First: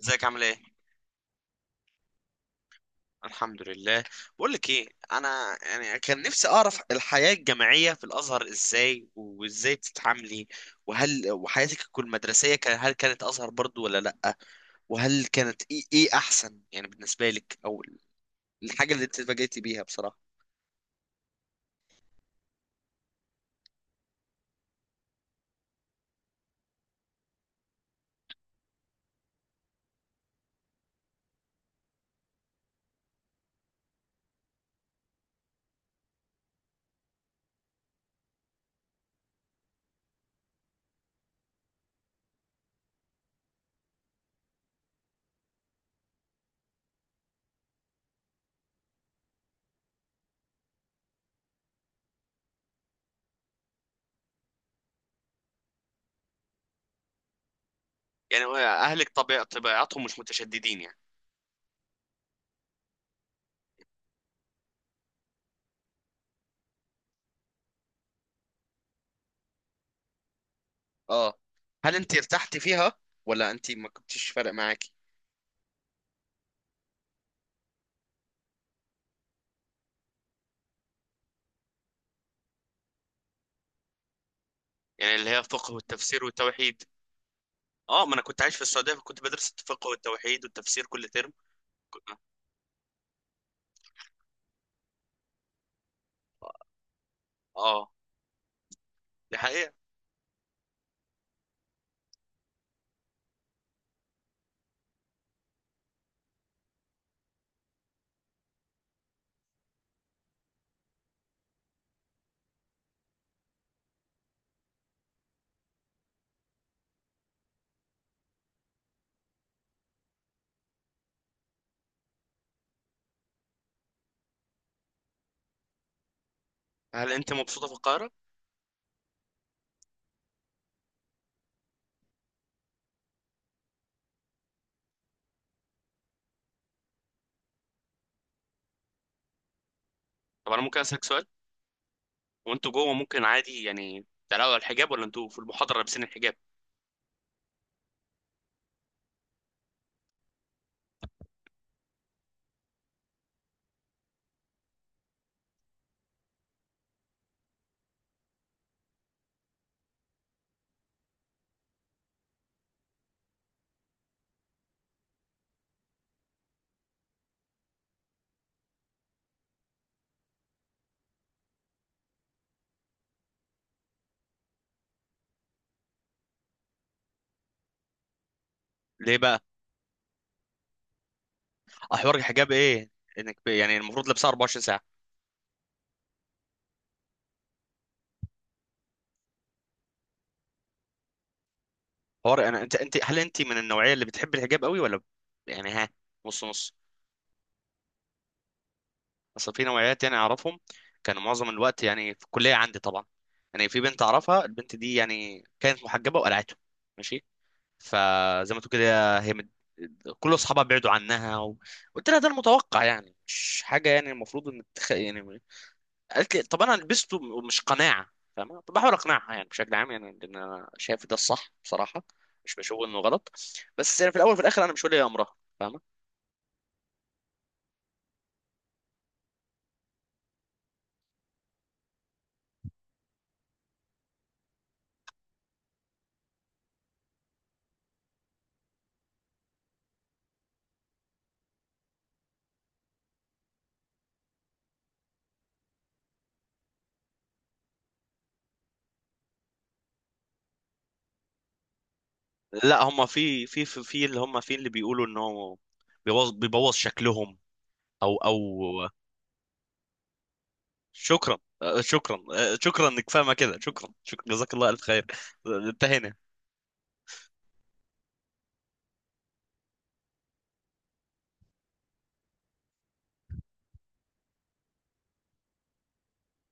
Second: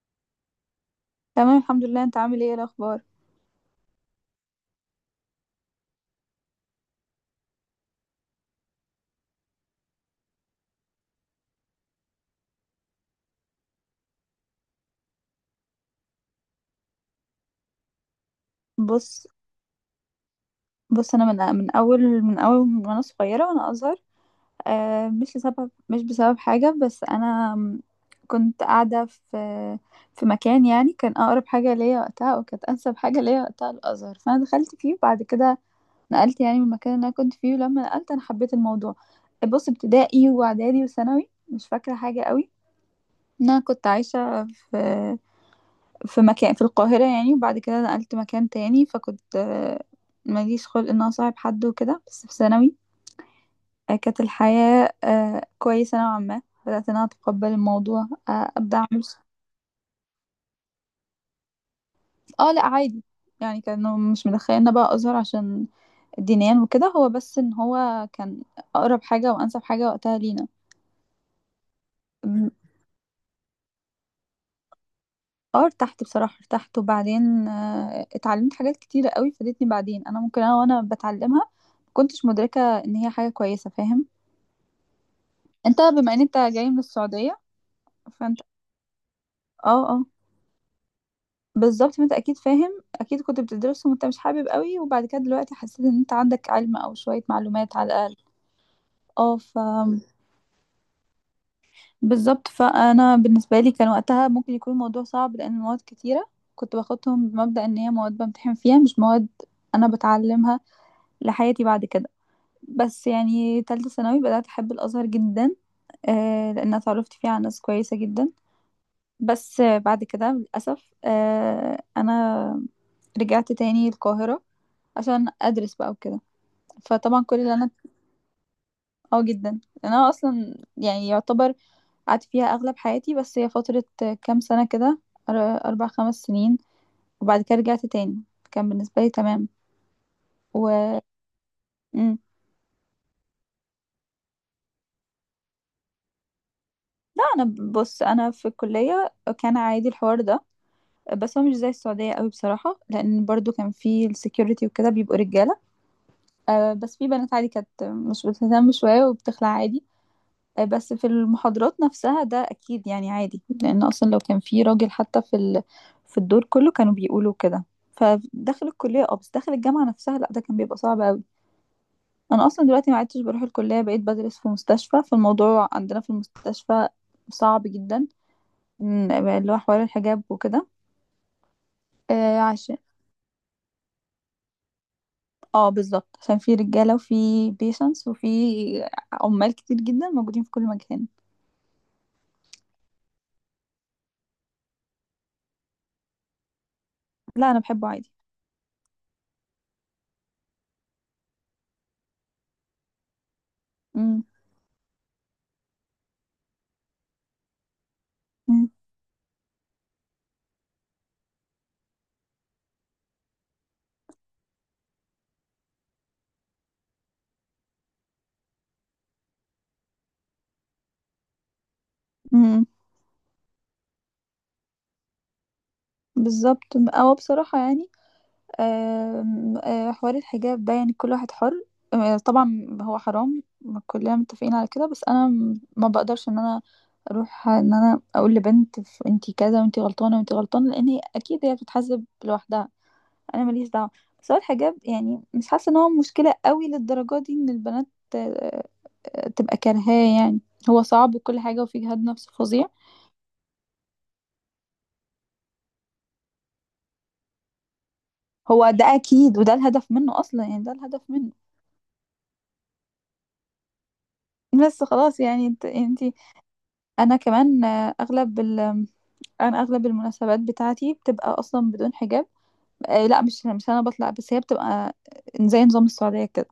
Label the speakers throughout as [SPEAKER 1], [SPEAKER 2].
[SPEAKER 1] ازيك عامل ايه؟
[SPEAKER 2] تمام، الحمد لله. انت عامل ايه، ايه الاخبار؟
[SPEAKER 1] الحمد لله. بقول لك ايه، انا يعني كان نفسي اعرف الحياة الجامعية في الازهر ازاي، وازاي بتتعاملي، وهل وحياتك المدرسية كان هل كانت ازهر برضو ولا لا، وهل كانت ايه احسن يعني بالنسبة لك، او الحاجة اللي انت
[SPEAKER 2] بص،
[SPEAKER 1] اتفاجئتي بيها بصراحة.
[SPEAKER 2] بص، انا من اول وانا صغيره، وانا ازهر. مش بسبب حاجه، بس انا كنت قاعده في مكان، يعني كان اقرب حاجه ليا وقتها، وكانت انسب حاجه ليا وقتها الازهر، فانا دخلت فيه، وبعد كده نقلت، يعني من المكان اللي انا كنت فيه، ولما نقلت انا حبيت الموضوع. بص، ابتدائي واعدادي وثانوي مش فاكره حاجه قوي، إن انا كنت عايشه في مكان في القاهرة يعني، وبعد كده نقلت مكان تاني، فكنت ماليش خلق ان أنا أصاحب حد وكده. بس في ثانوي كانت الحياة كويسة نوعا ما، بدأت ان انا اتقبل الموضوع،
[SPEAKER 1] يعني هو
[SPEAKER 2] ابدأ اعمل.
[SPEAKER 1] اهلك طبيعتهم مش متشددين يعني.
[SPEAKER 2] اه، لا، عادي، يعني كانوا مش مدخليننا بقى ازهر عشان دينيا وكده، هو بس ان هو كان اقرب حاجة وانسب حاجة وقتها لينا.
[SPEAKER 1] اه، هل انت
[SPEAKER 2] أم.
[SPEAKER 1] ارتحتي فيها ولا انت ما كنتش فارق معاكي؟
[SPEAKER 2] اه، ارتحت بصراحة، ارتحت، وبعدين اتعلمت حاجات كتيرة قوي فادتني بعدين، انا ممكن انا وانا بتعلمها مكنتش مدركة ان هي حاجة كويسة. فاهم؟
[SPEAKER 1] يعني اللي هي الفقه
[SPEAKER 2] انت بما ان
[SPEAKER 1] والتفسير
[SPEAKER 2] انت جاي من
[SPEAKER 1] والتوحيد.
[SPEAKER 2] السعودية،
[SPEAKER 1] اه، ما انا
[SPEAKER 2] فانت،
[SPEAKER 1] كنت عايش في السعوديه فكنت بدرس
[SPEAKER 2] اه
[SPEAKER 1] الفقه
[SPEAKER 2] اه،
[SPEAKER 1] والتوحيد والتفسير كل ترم.
[SPEAKER 2] بالظبط، فانت اكيد فاهم، اكيد كنت بتدرسهم وانت مش حابب قوي، وبعد كده دلوقتي حسيت ان انت عندك علم او شوية معلومات على
[SPEAKER 1] اه،
[SPEAKER 2] الاقل. اه،
[SPEAKER 1] دي حقيقة.
[SPEAKER 2] بالظبط، فانا بالنسبة لي كان وقتها ممكن يكون الموضوع صعب لان المواد كتيرة، كنت باخدهم بمبدأ ان هي مواد بمتحن فيها، مش مواد انا بتعلمها لحياتي بعد كده. بس يعني تالتة ثانوي بدأت أحب الأزهر جدا، لأن اتعرفت فيه على ناس كويسة جدا. بس بعد كده للأسف أنا رجعت تاني القاهرة عشان أدرس بقى وكده،
[SPEAKER 1] هل
[SPEAKER 2] فطبعا
[SPEAKER 1] انت
[SPEAKER 2] كل اللي
[SPEAKER 1] مبسوطة
[SPEAKER 2] أنا.
[SPEAKER 1] في القاهرة؟
[SPEAKER 2] اه، جدا، أنا أصلا يعني يعتبر قعدت فيها أغلب حياتي، بس هي فترة كام سنة كده، أر- 4 5 سنين، وبعد كده رجعت تاني، كان بالنسبة لي تمام.
[SPEAKER 1] طب انا ممكن
[SPEAKER 2] و
[SPEAKER 1] اسألك سؤال؟
[SPEAKER 2] مم.
[SPEAKER 1] هو انتوا جوه ممكن عادي يعني تقلعوا الحجاب، ولا انتوا في المحاضرة لابسين الحجاب؟
[SPEAKER 2] لا، أنا، بص، أنا في الكلية كان عادي الحوار ده، بس هو مش زي السعودية قوي بصراحة، لأن برضو كان في السكيورتي وكده بيبقوا رجالة. بس في بنات عادي كانت مش بتهتم شوية وبتخلع عادي. بس في المحاضرات نفسها ده أكيد يعني عادي، لأن أصلا لو كان في راجل حتى في الدور كله كانوا بيقولوا كده. فداخل الكلية اه، بس داخل الجامعة نفسها لأ، ده كان بيبقى صعب أوي. أنا أصلا دلوقتي ما عدتش بروح الكلية، بقيت بدرس في مستشفى، فالموضوع عندنا في المستشفى صعب جدا،
[SPEAKER 1] ليه بقى؟
[SPEAKER 2] اللي هو حوار الحجاب وكده.
[SPEAKER 1] احوار
[SPEAKER 2] آه،
[SPEAKER 1] الحجاب
[SPEAKER 2] عشان.
[SPEAKER 1] ايه؟ انك يعني المفروض لابسها 24 ساعة.
[SPEAKER 2] اه، بالظبط، عشان في رجالة وفي بيشنس وفي عمال كتير جدا موجودين في كل مكان.
[SPEAKER 1] حوار انا انت، هل انت من النوعية اللي بتحب الحجاب قوي، ولا يعني، ها، نص نص؟
[SPEAKER 2] لا، انا بحبه عادي.
[SPEAKER 1] اصل في نوعيات يعني اعرفهم، كانوا معظم الوقت يعني في الكلية عندي طبعا. يعني في بنت
[SPEAKER 2] امم.
[SPEAKER 1] اعرفها، البنت دي يعني كانت محجبة وقلعته. ماشي. فزي ما
[SPEAKER 2] امم.
[SPEAKER 1] تقول كده هي كل اصحابها بعدوا عنها قلت لها ده المتوقع، يعني مش حاجه يعني المفروض ان يعني. قالت لي طب انا لبسته مش قناعه، فاهمه؟ طب بحاول اقنعها يعني بشكل عام، يعني لان انا شايف ده الصح بصراحه، مش
[SPEAKER 2] امم.
[SPEAKER 1] بشوف انه غلط. بس يعني في الاول وفي الاخر انا مش ولي امرها، فاهمه؟
[SPEAKER 2] بالظبط، او بصراحه يعني، آم، آه، حوار الحجاب ده يعني كل واحد حر. طبعا هو حرام، كلنا متفقين على كده، بس انا ما بقدرش ان انا اروح ان انا اقول لبنت انتي كذا، وانتي غلطانه وانتي غلطانه، لان هي اكيد هي بتتحاسب لوحدها، انا ماليش دعوه. بس هو الحجاب يعني مش حاسه ان هو مشكله قوي للدرجه دي، ان البنات آه، تبقى كارهاه يعني، هو صعب وكل حاجه وفيه جهاد نفس فظيع.
[SPEAKER 1] لا هم في اللي هم في اللي بيقولوا انه بيبوظ شكلهم، او.
[SPEAKER 2] هو ده أكيد، وده الهدف منّه أصلًا، يعني ده الهدف منّه.
[SPEAKER 1] شكرا، آه، شكرا، آه، شكرا انك فاهمه كده، شكرا، شكرا، جزاك الله الف
[SPEAKER 2] بس
[SPEAKER 1] خير.
[SPEAKER 2] خلاص يعني، أنتِ أنتِ،
[SPEAKER 1] انتهينا.
[SPEAKER 2] أنا كمان، أغلب ال أنا أغلب المناسبات بتاعتي بتبقى أصلًا بدون حجاب. لأ، مش أنا باطلع، بس هي بتبقى زي نظام السعودية كده،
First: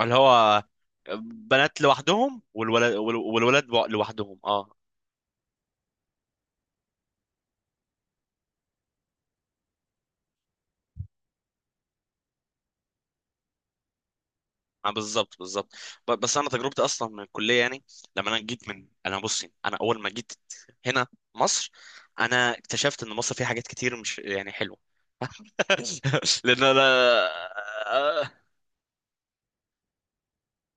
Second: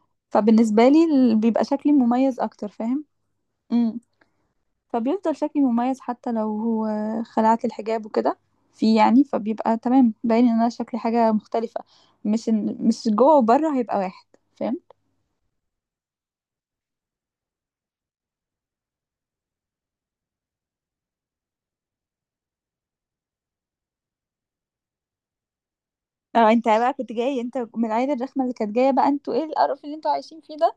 [SPEAKER 1] اللي هو
[SPEAKER 2] فبالنسبة لي بيبقى
[SPEAKER 1] بنات
[SPEAKER 2] شكلي مميّز
[SPEAKER 1] لوحدهم
[SPEAKER 2] أكتر. فاهم؟
[SPEAKER 1] والولاد
[SPEAKER 2] إمم.
[SPEAKER 1] لوحدهم. اه،
[SPEAKER 2] فبيفضل شكلي مميّز، حتى لو هو خلعت الحجاب وكده، فيه يعني، فبيبقى تمام باين إن أنا شكلي حاجة مختلفة، مش إن مش جوّه وبرّه هيبقى واحد. فاهم؟
[SPEAKER 1] آه، بالظبط بالظبط. بس انا تجربتي اصلا من الكليه يعني، لما انا جيت من، انا بصي، انا اول ما جيت هنا مصر، انا اكتشفت ان مصر فيها حاجات كتير مش يعني حلوه.
[SPEAKER 2] اه،
[SPEAKER 1] لان
[SPEAKER 2] انت بقى كنت
[SPEAKER 1] انا،
[SPEAKER 2] جاي انت من العيله
[SPEAKER 1] آه،
[SPEAKER 2] الرخمه اللي كانت جايه، بقى انتوا ايه القرف اللي انتوا عايشين فيه ده؟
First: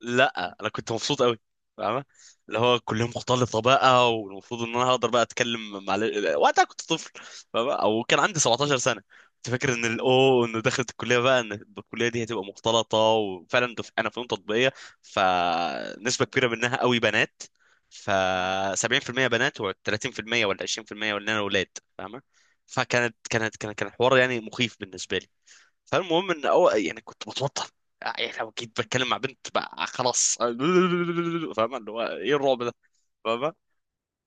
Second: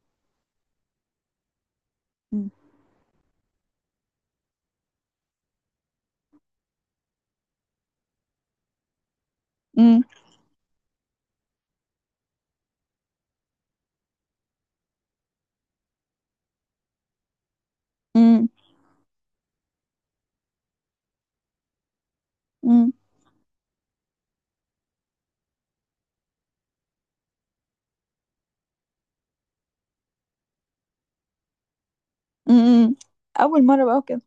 [SPEAKER 1] لا انا كنت مبسوط قوي، فاهمة؟
[SPEAKER 2] مم.
[SPEAKER 1] اللي هو كلهم مختلطة بقى، والمفروض ان انا هقدر بقى اتكلم مع وقتها كنت طفل، فاهمة؟ او كان عندي 17 سنة، كنت فاكر ان
[SPEAKER 2] مم.
[SPEAKER 1] الاو ان دخلت الكلية بقى، ان الكلية دي هتبقى مختلطة، وفعلا انا فنون تطبيقية، فنسبة كبيرة منها قوي بنات، ف
[SPEAKER 2] مم.
[SPEAKER 1] 70% بنات و30% ولا 20% ولا، انا، اولاد، فاهمة؟
[SPEAKER 2] مم.
[SPEAKER 1] فكانت كان حوار يعني مخيف بالنسبة لي. فالمهم ان، أو يعني، كنت بتوتر، يعني لو جيت بتكلم مع بنت بقى خلاص. فاهم اللي هو ايه الرعب ده.
[SPEAKER 2] مم. اول مره بقى كده.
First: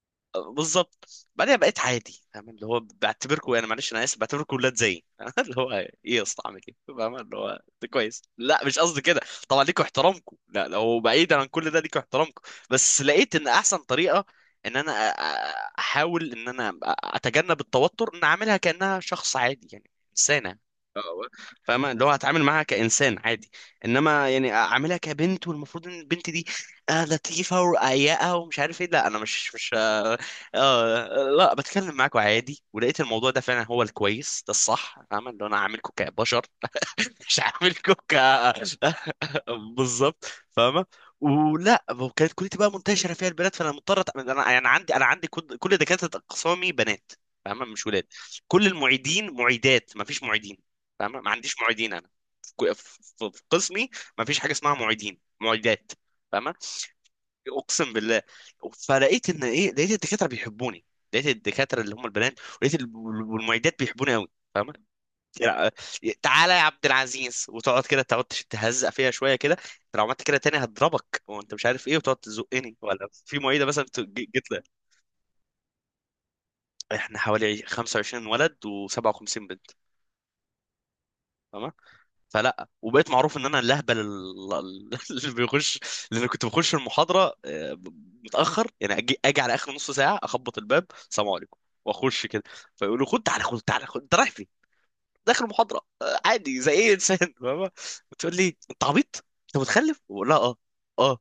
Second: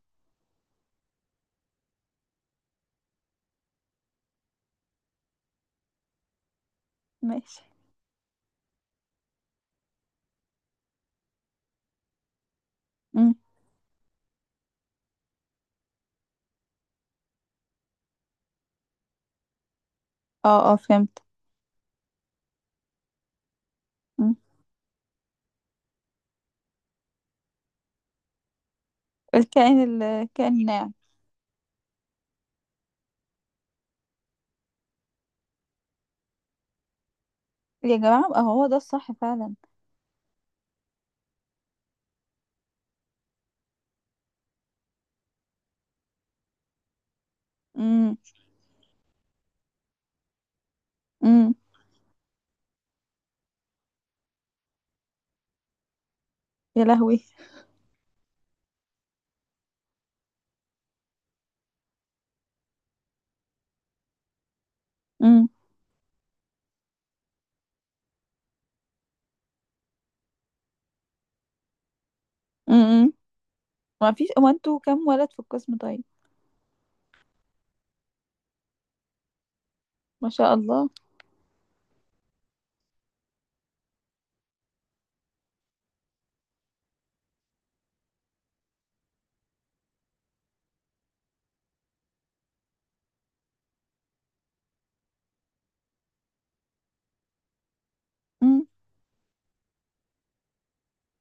[SPEAKER 1] بالظبط. بعدين بقيت عادي، فاهم؟ اللي هو بعتبركم، يعني معلش انا اسف، بعتبركم ولاد زيي. اللي هو ايه يا اسطى، اعمل ايه؟ فاهم اللي هو
[SPEAKER 2] ماشي.
[SPEAKER 1] ده كويس. لا مش قصدي كده، طبعا ليكوا احترامكم، لا لو بعيدا عن كل ده ليكوا احترامكم، بس
[SPEAKER 2] مم.
[SPEAKER 1] لقيت ان احسن طريقه ان انا احاول ان انا اتجنب التوتر، ان اعملها كانها شخص عادي يعني انسانه،
[SPEAKER 2] اه اه، فهمت.
[SPEAKER 1] فاهمة؟ اللي هو هتعامل معاها كإنسان عادي، إنما
[SPEAKER 2] مم.
[SPEAKER 1] يعني أعاملها كبنت والمفروض إن البنت دي آه لطيفة ورقيقة ومش عارف إيه، لا أنا مش،
[SPEAKER 2] الكائن،
[SPEAKER 1] آه،
[SPEAKER 2] الكائن الناعم.
[SPEAKER 1] لا بتكلم معاكم عادي. ولقيت الموضوع ده فعلا هو الكويس، ده الصح، فاهم اللي انا عاملكم كبشر، مش عاملكم
[SPEAKER 2] يا
[SPEAKER 1] ك.
[SPEAKER 2] جماعه، بقى هو ده الصح فعلا.
[SPEAKER 1] بالظبط، فاهمه؟ ولا وكانت كليتي بقى منتشره فيها البنات، فانا مضطر انا يعني عندي، انا عندي كل دكاتره اقسامي بنات، فاهمه؟ مش ولاد.
[SPEAKER 2] مم.
[SPEAKER 1] كل المعيدين معيدات، ما فيش معيدين، فاهمه؟ ما
[SPEAKER 2] مم.
[SPEAKER 1] عنديش معيدين انا في في قسمي، ما فيش حاجه اسمها معيدين معيدات، فاهمه؟
[SPEAKER 2] يا لهوي.
[SPEAKER 1] اقسم بالله. فلقيت ان ايه، لقيت الدكاتره بيحبوني، لقيت الدكاتره اللي هم البنات، ولقيت والمعيدات بيحبوني قوي، فاهمه؟
[SPEAKER 2] مم.
[SPEAKER 1] يعني، آه، تعالى يا عبد العزيز، وتقعد كده، تقعد تهزق فيها شويه كده، لو عملت كده تاني هضربك، وانت مش عارف ايه، وتقعد تزقني. ولا
[SPEAKER 2] مم.
[SPEAKER 1] في معيده مثلا
[SPEAKER 2] ما فيش. هو
[SPEAKER 1] جت لها.
[SPEAKER 2] انتوا كام ولد في القسم طيب؟
[SPEAKER 1] احنا حوالي 25 ولد و57 بنت.
[SPEAKER 2] ما شاء الله.
[SPEAKER 1] فلا، وبقيت معروف ان انا الاهبل اللي بيخش، لان كنت بخش المحاضره، آه، متاخر، يعني اجي على اخر نص ساعه، اخبط الباب، السلام عليكم، واخش كده. فيقولوا خد تعالى، خد تعالى، خد، انت رايح فين؟ داخل المحاضره، آه، عادي زي اي انسان. فاهمة؟ بتقول لي
[SPEAKER 2] مم.
[SPEAKER 1] انت عبيط؟ انت متخلف؟ ولا، اه. اه.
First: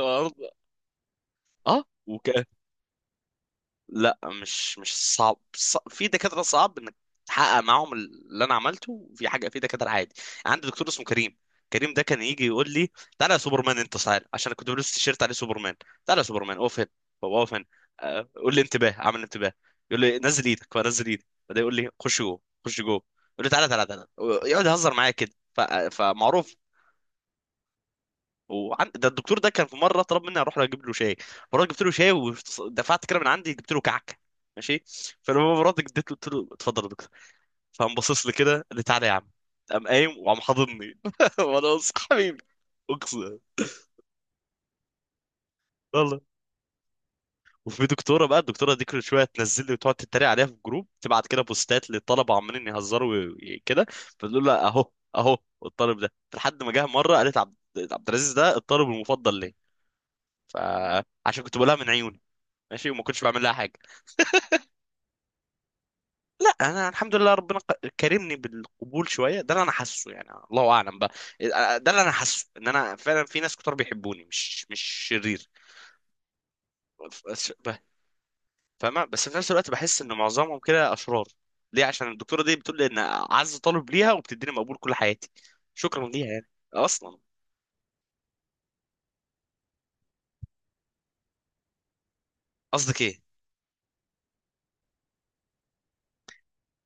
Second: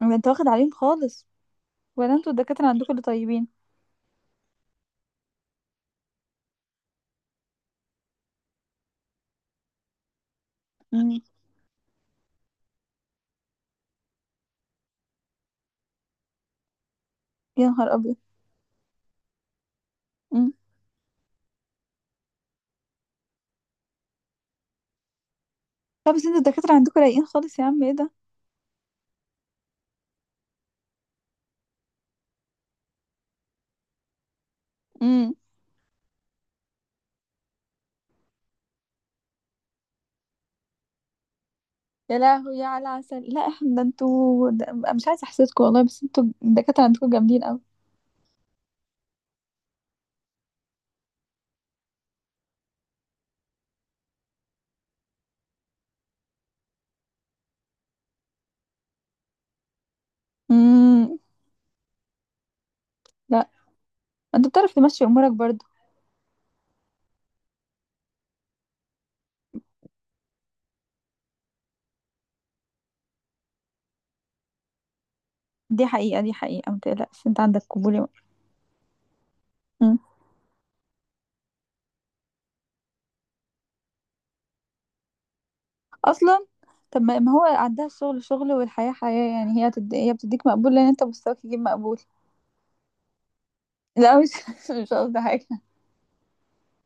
[SPEAKER 2] ده انت واخد عليهم خالص،
[SPEAKER 1] اه،
[SPEAKER 2] ولا انتوا الدكاتره عندكم اللي طيبين؟
[SPEAKER 1] لا مش صعب، في دكاترة صعب انك تحقق معاهم اللي انا عملته، في حاجة. في دكاترة عادي، يعني عندي دكتور اسمه
[SPEAKER 2] مم.
[SPEAKER 1] كريم، كريم ده كان يجي يقول لي تعالى يا سوبرمان، انت تعالى، عشان أنا كنت بلبس تيشيرت عليه سوبرمان. تعالى يا سوبرمان، اقف هنا، بابا اقف هنا،
[SPEAKER 2] يا نهار ابيض.
[SPEAKER 1] آه، قول لي انتباه، اعمل انتباه. يقول لي نزل
[SPEAKER 2] مم.
[SPEAKER 1] ايدك فانزل ايدي، بعدين يقول لي خش جوه، خش جوه، يقول لي تعالى تعالى تعالى، يقعد يهزر معايا كده،
[SPEAKER 2] طب بس انتوا
[SPEAKER 1] فمعروف.
[SPEAKER 2] الدكاتره عندكم رايقين خالص، يا عم ايه ده؟
[SPEAKER 1] ده الدكتور ده كان في مره طلب مني اروح اجيب له شاي، مرات جبت له شاي ودفعت كده من عندي، جبت له كعكه، ماشي.
[SPEAKER 2] امم.
[SPEAKER 1] فلما مرات اديت له قلت له اتفضل يا دكتور، فقام باصص لي كده، قال لي تعالى يا عم، قام قايم وقام حاضني. وانا بص
[SPEAKER 2] يا
[SPEAKER 1] حبيبي،
[SPEAKER 2] لهوي، يا على العسل،
[SPEAKER 1] اقسم
[SPEAKER 2] لا احنا ده انتوا ده، مش عايزه احسدكم والله، بس
[SPEAKER 1] والله.
[SPEAKER 2] انتوا الدكاتره عندكم جامدين قوي.
[SPEAKER 1] وفي دكتوره بقى، الدكتوره دي كل شويه تنزل لي وتقعد تتريق عليها في الجروب، تبعت كده بوستات للطلبه، عمالين يهزروا كده، فتقول لها اهو اهو، الطالب ده، لحد ما جه مره قالت عبد، عبد العزيز ده الطالب المفضل ليه،
[SPEAKER 2] امم.
[SPEAKER 1] فعشان كنت بقولها من عيوني، ماشي، وما كنتش بعمل
[SPEAKER 2] لا،
[SPEAKER 1] لها حاجه.
[SPEAKER 2] انت بتعرف تمشي امورك برضو.
[SPEAKER 1] لا انا الحمد لله ربنا كرمني بالقبول شويه، ده اللي انا حاسه، يعني الله اعلم بقى، ده اللي انا حاسه، ان انا فعلا في ناس كتار بيحبوني، مش مش شرير.
[SPEAKER 2] دي حقيقه، دي حقيقه، ما تقلقش انت
[SPEAKER 1] بس-
[SPEAKER 2] عندك
[SPEAKER 1] ب-
[SPEAKER 2] قبول يا مرة.
[SPEAKER 1] فاهمه؟ بس في نفس الوقت
[SPEAKER 2] مم.
[SPEAKER 1] بحس ان معظمهم كده اشرار. ليه؟ عشان الدكتوره دي بتقول لي ان اعز طالب ليها، وبتديني مقبول كل حياتي، شكرا ليها
[SPEAKER 2] اصلا.
[SPEAKER 1] يعني.
[SPEAKER 2] طب،
[SPEAKER 1] اصلا.
[SPEAKER 2] ما هو عندها الشغل شغل والحياه حياه، يعني هي بتديك مقبول لان انت مستواك يجيب مقبول.
[SPEAKER 1] قصدك ايه؟
[SPEAKER 2] لا، مش مش قصدي حاجه.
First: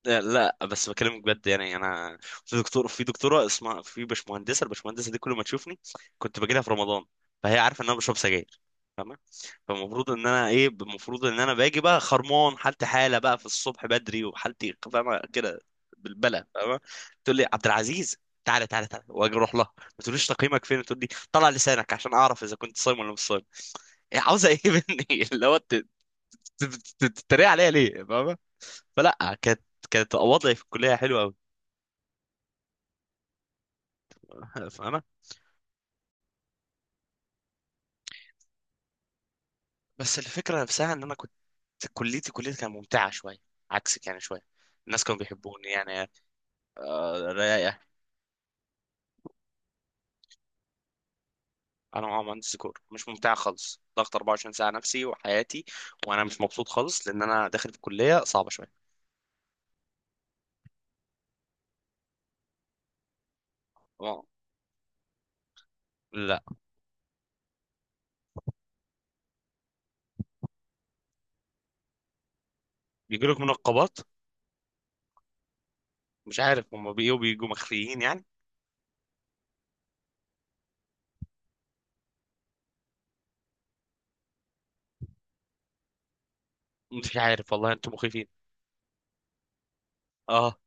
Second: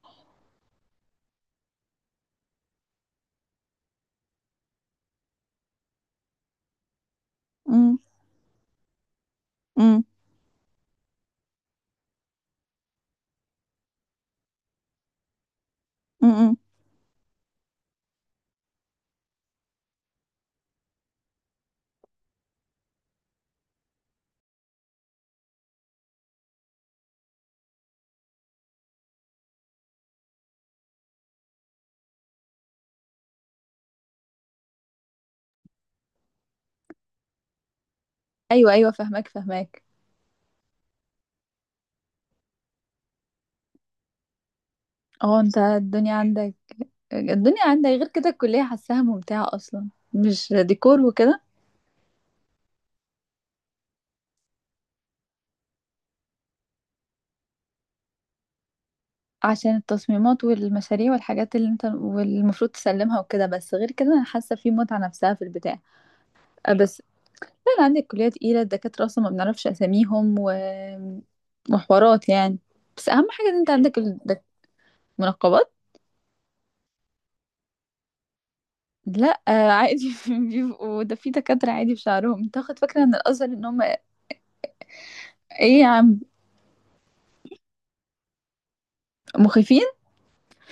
[SPEAKER 1] لا بس بكلمك بجد، يعني انا في دكتور، في دكتوره اسمها، في باشمهندسه، الباشمهندسه دي كل ما تشوفني، كنت باجي لها في رمضان، فهي عارفه ان انا
[SPEAKER 2] امم.
[SPEAKER 1] بشرب سجاير، فاهمه؟
[SPEAKER 2] امم.
[SPEAKER 1] فالمفروض ان انا ايه، المفروض ان انا باجي بقى خرمان، حالتي حاله بقى، في الصبح بدري، وحالتي فاهمه كده، بالبلى،
[SPEAKER 2] امم.
[SPEAKER 1] فاهمه؟ تقول لي عبد العزيز، تعالى تعالى تعالى، واجي اروح لها، ما تقوليش تقييمك فين، تقول لي طلع لسانك عشان اعرف اذا كنت صايم ولا مش صايم. إيه عاوزه ايه مني؟ اللي هو ت- تتريق عليا ليه، فاهمه؟ فلا كانت، كانت وضعي في الكليه حلو قوي، فاهمه؟
[SPEAKER 2] ايوه ايوه، فهماك فهماك.
[SPEAKER 1] بس الفكره نفسها، ان انا كنت، كليتي كانت ممتعه شويه، عكسك يعني شويه، الناس كانوا
[SPEAKER 2] اه، انت
[SPEAKER 1] بيحبوني
[SPEAKER 2] الدنيا
[SPEAKER 1] يعني،
[SPEAKER 2] عندك.
[SPEAKER 1] آه،
[SPEAKER 2] الدنيا
[SPEAKER 1] رايقه.
[SPEAKER 2] عندك، غير كده الكليه حاساها ممتعه اصلا، مش ديكور وكده؟
[SPEAKER 1] انا معايا مهندس ديكور، مش ممتعه خالص، ضغط 24 ساعه نفسي وحياتي، وانا مش مبسوط خالص، لان انا داخل في كليه صعبه شويه.
[SPEAKER 2] عشان التصميمات والمشاريع والحاجات اللي انت والمفروض تسلمها وكده، بس غير كده انا
[SPEAKER 1] آه،
[SPEAKER 2] حاسه في متعه نفسها في البتاع.
[SPEAKER 1] لا
[SPEAKER 2] أه، بس انا عندي الكليه تقيله، الدكاتره اصلا ما بنعرفش اساميهم و... وحوارات يعني، بس اهم
[SPEAKER 1] بيجي لك
[SPEAKER 2] حاجه ان انت عندك
[SPEAKER 1] منقبات.
[SPEAKER 2] منقبات.
[SPEAKER 1] مش عارف هم بيجوا مخفيين يعني.
[SPEAKER 2] لا، عادي بيبقوا، ده في دكاتره عادي بشعرهم، انت واخد فكره ان الازهر ان هم، ايه يا عم؟
[SPEAKER 1] مش عارف والله، انتم مخيفين.
[SPEAKER 2] مخيفين.
[SPEAKER 1] اه.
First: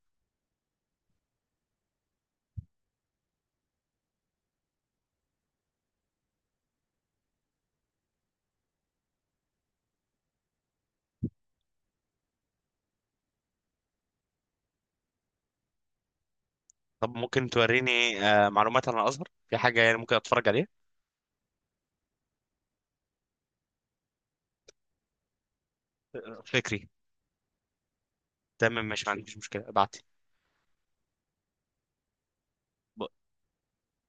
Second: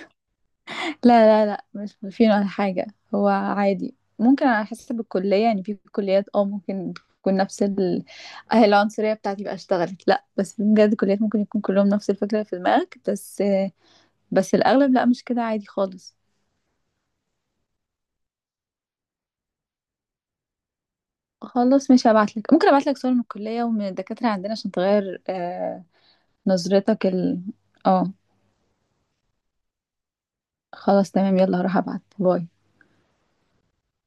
[SPEAKER 2] لا لا لا، مش مفيد ولا حاجة. هو عادي، ممكن على حسب الكلية، يعني في كليات اه ممكن تكون نفس ال... آه، العنصرية بتاعتي بقى اشتغلت. لا، بس في بجد كليات ممكن يكون كلهم نفس الفكرة في دماغك، بس الأغلب لا، مش كده، عادي خالص.
[SPEAKER 1] طب ممكن توريني آه معلومات عن الازهر، في حاجه يعني ممكن اتفرج عليها؟
[SPEAKER 2] خلاص، مش هبعتلك، ممكن أبعتلك صور من الكلية ومن الدكاترة عندنا عشان تغير
[SPEAKER 1] آه، فكري.
[SPEAKER 2] نظرتك اه،
[SPEAKER 1] تمام ماشي، ما عنديش مشكلة، ابعتي.
[SPEAKER 2] خلاص تمام، يلا هروح أبعت، باي.